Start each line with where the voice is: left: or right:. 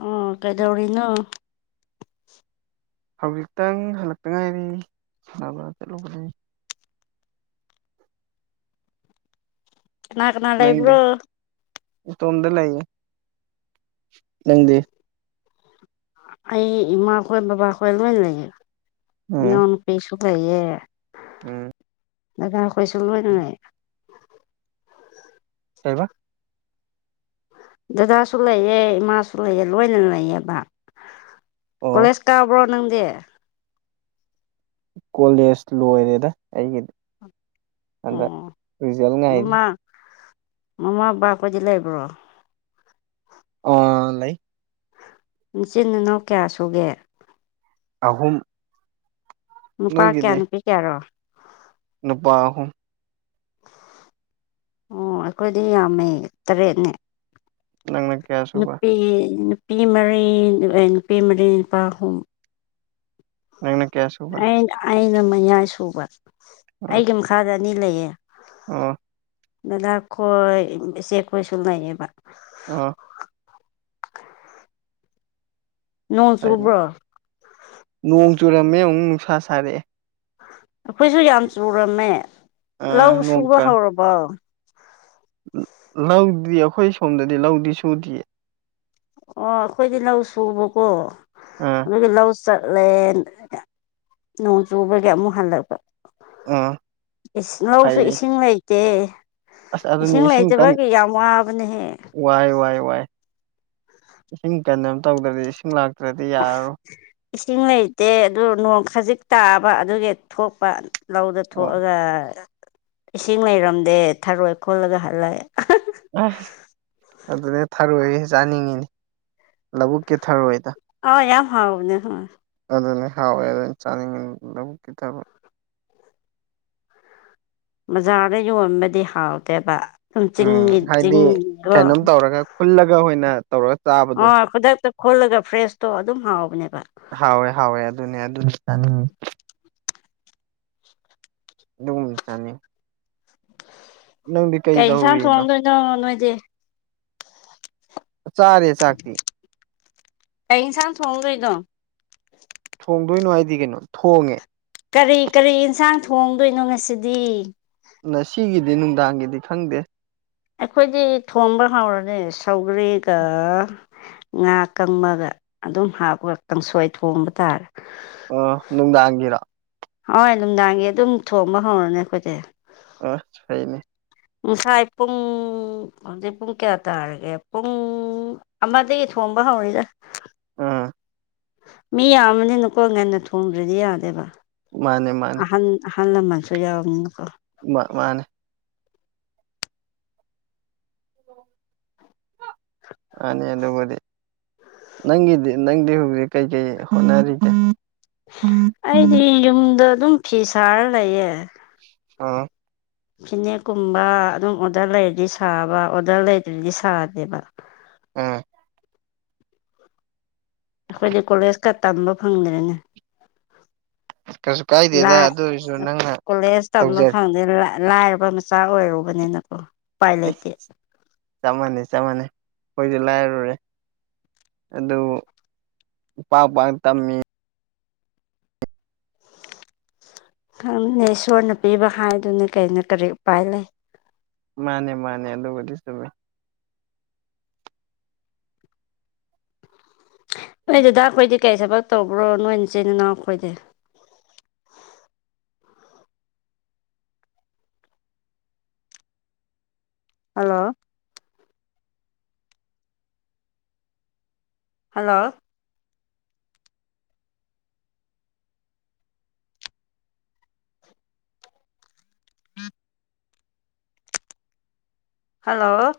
left: ꯑꯣ ꯀꯩꯗꯧꯔꯤꯅꯣ
right: ꯍꯧꯖꯤꯛꯇꯪ ꯍꯜꯂꯛꯇ ꯉꯥꯏꯔꯤ ꯁꯥꯟꯅꯕ ꯆꯠꯂꯨꯕꯅꯤ
left: ꯀꯅꯥ ꯀꯅꯥ ꯂꯩ ꯂꯩꯕ꯭ꯔꯣ
right: ꯇꯣꯝꯗ ꯂꯩꯌꯦ ꯅꯪꯗꯤ
left: ꯑꯩ ꯏꯃꯥꯈꯣꯏ ꯕꯥ ꯈꯣꯏ ꯂꯣꯏ ꯂꯩꯒꯦ
right: ꯎꯝ
left: ꯏ ꯄꯁꯨꯒꯌꯦ
right: ꯎꯝ
left: ꯗꯀꯔ ꯑꯩꯈꯣꯏꯁꯨ ꯂꯣꯏꯅꯉꯥꯏ
right: ꯀꯩꯕ
left: ꯗꯗꯥꯁꯨ ꯂꯩꯑ ꯏꯃꯥꯁꯨ ꯂꯩꯑꯦ ꯂꯣꯏꯅ ꯂꯩꯌꯦꯕ
right: ꯑꯣ
left: ꯀꯣꯂꯦꯖ ꯇꯕ꯭ꯔꯣ ꯅꯪꯗꯦ
right: ꯀꯣꯂꯦꯖ ꯂꯣꯏꯔꯦꯗ ꯑꯩꯒꯤꯗꯤ ꯑꯟꯗ
left: ꯑꯣ
right: ꯔꯤꯖꯜ ꯉꯥꯏꯔꯤ
left: ꯃꯃꯥ ꯃꯃꯥ ꯕꯥꯈꯗꯤ ꯂꯩꯕ꯭ꯔꯣ
right: ꯑ ꯂꯩ
left: ꯏꯆꯤꯟ ꯏꯅꯥꯎ ꯀꯌꯥ ꯁꯨꯒꯦ
right: ꯑꯍꯨꯝ
left: ꯅꯨꯄꯥ ꯀꯌꯥ ꯅꯨꯄꯤ ꯀꯌꯥꯔꯣ
right: ꯅꯨꯄꯥꯍꯨꯝ
left: ꯑꯣ ꯑꯩꯈꯣꯏꯗꯤ ꯌꯥꯝꯃꯦ ꯇꯔꯦꯠꯅꯦ
right: ꯅꯪꯅ ꯀꯌꯥ ꯁꯨꯕ
left: ꯅꯨꯄꯤ ꯅꯨꯄꯤ ꯃꯔꯤ ꯅꯨꯄꯤ ꯃꯔꯤ ꯅꯨꯄꯥ ꯑꯍꯨꯝ
right: ꯂꯩ ꯀꯌꯥꯁ
left: ꯑꯩꯅ ꯑꯩꯅ ꯃꯌꯥꯏ ꯁꯨꯕ
right: ꯑꯣ
left: ꯑꯩꯒꯤ ꯃꯈꯥꯗ ꯑꯅꯤ ꯂꯩꯌꯦ
right: ꯑꯣ
left: ꯗꯗꯥꯈꯣꯏ ꯏꯆꯦ ꯈꯣꯏꯁꯨ ꯂꯩꯌꯦꯕ
right: ꯑ
left: ꯅꯣꯡ
right: ꯐꯩ
left: ꯆꯨꯕ꯭ꯔꯣ
right: ꯅꯣꯡ ꯆꯨꯔꯝꯃꯦ ꯑꯃꯨꯛ ꯅꯨꯡꯁꯥ ꯁꯥꯔꯛꯑꯦ
left: ꯑꯩꯈꯣꯏꯁꯨ ꯌꯥꯝ ꯆꯨꯔꯝꯃꯦ ꯂꯧ
right: ꯑꯥ ꯅꯣꯡ
left: ꯁꯨꯕ
right: ꯀ
left: ꯍꯧꯔꯕꯣ
right: ꯂꯧꯗꯤ ꯑꯩꯈꯣꯏ ꯁꯣꯝꯗꯗꯤ ꯂꯧꯗꯤ ꯁꯨꯗꯌꯦ
left: ꯑꯣ ꯑꯩꯈꯣꯏꯗꯤ ꯂꯧ ꯁꯨꯕꯀꯣ
right: ꯑ
left: ꯑꯗꯨꯒ ꯂꯧ ꯆꯠꯂꯦ ꯅꯣꯡ ꯆꯨꯕꯒꯤ ꯑꯃꯨꯛ ꯍꯜꯂꯛꯄ
right: ꯑꯥ
left: ꯏꯁꯤꯡ ꯂꯧꯁꯨ
right: ꯐꯩꯌꯦ
left: ꯏꯁꯤꯡ ꯂꯩꯇꯦ
right: ꯑꯁ ꯑꯗꯨꯅꯤ
left: ꯏꯁꯤꯡ
right: ꯀꯟ
left: ꯂꯩꯇꯕꯒꯤ ꯌꯥꯝ ꯋꯥꯕꯅꯦꯍꯦ
right: ꯋꯥꯏ ꯋꯥꯏ ꯋꯥꯏ ꯏꯁꯤꯡ ꯀꯟꯅ ꯑꯃ ꯇꯧꯗ꯭ꯔꯗꯤ ꯏꯁꯤꯡ ꯂꯥꯛꯇ꯭ꯔꯗꯤ ꯌꯥꯔꯔꯣꯏ
left: ꯏꯁꯤꯡ ꯂꯩꯇꯦ ꯑꯗꯨ ꯅꯣꯡ ꯈꯖꯤꯛ ꯇꯥꯕ ꯑꯗꯨꯒꯤ ꯊꯣꯛꯄ ꯂꯧꯗ
right: ꯑꯣ
left: ꯊꯣꯛꯑꯒ ꯏꯁꯤꯡ ꯂꯩꯔꯝꯗꯦ ꯊꯔꯣꯏ ꯈꯣꯜꯂꯒ ꯍꯜꯂꯦ
right: ꯑ ꯑꯗꯨꯅꯦ ꯊꯔꯣꯏ ꯆꯥꯅꯤꯡꯉꯤꯅꯦ ꯂꯧꯕꯨꯛꯀꯤ ꯊꯔꯣꯏꯗ
left: ꯑꯥꯎ ꯌꯥꯝ ꯍꯥꯎꯕꯅꯦ ꯍꯣꯏ
right: ꯑꯗꯨꯅ ꯍꯥꯎꯋꯦ ꯑꯗꯨꯅ ꯆꯥꯅꯤꯡꯉ ꯂꯧꯕꯛꯀꯤ ꯊꯕꯛ
left: ꯕꯖꯥꯔꯗ ꯌꯣꯟꯕꯗꯤ ꯍꯥꯎꯇꯦꯕ ꯁꯝ
right: ꯎꯝ
left: ꯆꯤꯡꯒꯤ
right: ꯍꯥꯏꯗꯤ
left: ꯆꯤꯡꯗꯣ
right: ꯀꯩꯅꯣꯝ ꯇꯧꯔꯒ ꯐꯨꯜꯂꯒ ꯑꯩꯣꯏꯅ ꯇꯧꯔ
left: ꯑꯣ ꯈꯨꯗꯛꯇ ꯈꯨꯜꯂꯒ ꯐ꯭ꯔꯦꯁꯇꯣ ꯑꯗꯨꯝ ꯍꯥꯎꯕꯅꯦꯕ
right: ꯍꯣꯏ ꯍꯥꯎꯣꯏ ꯑꯗꯨꯅ ꯑꯗꯨꯅꯤ ꯑꯗꯨꯒꯨꯝ ꯆꯥꯅꯤ
left: ꯀꯩ ꯌꯦꯟꯁꯥꯡ ꯊꯣꯡꯑꯝꯗꯣꯏꯅꯣ ꯅꯣꯏꯗꯤ
right: ꯆꯥꯔꯦ ꯆꯥꯛꯇ
left: ꯀꯩ ꯁꯥꯡ ꯊꯣꯡꯒ ꯏꯗꯣ
right: ꯊꯣꯡꯗꯣꯏꯅꯣ ꯍꯥꯏꯗꯤ ꯀꯩꯅꯣ ꯊꯣꯡꯉꯦ
left: ꯀꯔꯤ ꯀꯔꯤ ꯌꯦꯟꯁꯥꯡ ꯊꯣꯡꯗꯣꯏꯅꯣ ꯉꯁꯤꯗꯤ
right: ꯅ ꯁꯤꯒꯤꯗꯤ ꯅꯨꯡꯗꯥꯡꯒꯤꯗꯤ ꯈꯪꯗꯦ
left: ꯑꯩꯈꯣꯏꯗꯤ ꯊꯣꯕ ꯍꯧꯥꯎꯔꯅꯤ ꯁꯧꯒ꯭ꯔꯔꯤꯒ ꯉꯥ ꯀꯪꯃꯒ ꯑꯗꯨꯝ ꯍꯥꯞꯄꯒ ꯀꯥꯡꯁꯣꯏ ꯊꯣꯡꯕ ꯇꯥꯔꯦ
right: ꯑ ꯅꯨꯡꯗꯥꯡꯒꯤꯔ
left: ꯍꯣꯏ ꯅꯨꯡꯗꯥꯡꯒꯤ ꯑꯗꯨꯝ ꯊꯣꯡꯕ ꯍꯧꯔꯅꯦ ꯑꯩꯈꯣꯏꯁꯦ
right: ꯑ ꯁꯅꯤ
left: ꯉꯥꯁꯥꯏ ꯄꯨꯡ ꯍꯧꯖꯤꯛ ꯄꯨꯡ ꯀꯌꯥ ꯇꯥꯔꯒꯦ ꯄꯨꯡ ꯑꯃꯗꯒꯤ ꯊꯣꯡꯕ ꯍꯧꯔꯤꯗ
right: ꯎꯝ
left: ꯃꯤ ꯌꯥꯝꯕꯅꯤꯅꯀꯣ ꯉꯟꯅ ꯊꯣꯡꯗ꯭ꯔꯗꯤ ꯌꯥꯗꯦꯕ
right: ꯃꯥꯅꯦ ꯃꯥꯅꯦ
left: ꯑꯍꯟ ꯑꯍꯜ ꯂꯃꯟꯁꯨ ꯌꯥꯎꯕꯅꯤꯅꯀꯣ
right: ꯃꯥ ꯃꯥꯅꯦ ꯃꯥꯅꯤ ꯑꯗꯨꯕꯨꯗꯤ ꯅꯪꯒꯤꯗꯤ ꯅꯪꯗꯤ ꯍꯧꯖꯤꯛ ꯀꯩꯀꯩ ꯍꯣꯠꯅꯔꯤꯒꯦ
left: ꯑꯩꯗꯤ ꯌꯨꯝꯗ ꯑꯗꯨꯝ ꯐꯤ ꯁꯥꯔ ꯂꯩꯌꯦ
right: ꯑꯝ
left: ꯐꯤꯅꯦꯛꯀꯨꯝꯕ ꯑꯗꯨꯝ ꯑꯣꯔꯗꯔ ꯂꯩꯔꯗꯤ ꯁꯥꯕ ꯑꯣꯔꯗꯔ ꯂꯩꯗ꯭ꯔꯗꯤ ꯁꯥꯗꯦꯕ
right: ꯑꯝ
left: ꯑꯩꯈꯣꯏꯗꯤ ꯀꯣꯂꯦꯖꯀ ꯇꯝꯕ ꯐꯪꯗ꯭ꯔꯦꯅꯦ
right: ꯀꯩꯁꯨ ꯀꯥꯏꯗꯦꯗ
left: [unintelligible]
right: ꯑꯗꯨ ꯑꯣꯏꯔꯁꯨ ꯅꯪꯅ
left: ꯀꯣꯂꯦꯖ ꯇꯝꯕ
right: ꯇꯧꯖꯔ
left: ꯐꯪꯗꯦꯅ ꯂꯥꯛ ꯂꯥꯏꯔꯕ ꯃꯆꯥ ꯑꯣꯏꯔꯨꯕꯅꯤꯅꯀꯣ ꯎꯄꯥꯏ ꯂꯩꯇꯦ
right: ꯆꯞ ꯃꯥꯟꯅꯩ ꯆꯞ ꯃꯥꯟꯅꯩ ꯑꯩꯈꯣꯏꯁꯨ ꯂꯥꯏꯔꯨꯔꯦ ꯑꯗꯨꯕꯨ ꯄꯥꯡ ꯄꯥꯡ ꯇꯝꯃꯤ
left: ꯈꯪꯅꯤ ꯏꯁꯣꯔꯅ ꯄꯤꯕ ꯍꯥꯏꯗꯨꯅ ꯀꯩꯅꯣ ꯀꯔꯤ ꯎꯄꯥꯏ ꯂꯩ
right: ꯃꯥꯅꯦ ꯃꯥꯅꯦ ꯑꯗꯨꯕꯨꯗꯤ ꯆꯨꯝꯃꯦ
left: ꯅꯣꯏ ꯗꯗꯥ ꯈꯣꯏꯗꯤ ꯀꯔꯤ ꯊꯕꯛ ꯇꯧꯕ꯭ꯔꯣ ꯅꯣꯏ ꯅꯆꯤꯟ ꯏꯅꯥꯎ ꯈꯣꯏꯗꯤ ꯍꯜꯂꯣ ꯍꯜꯂꯣ ꯍꯜꯂꯣ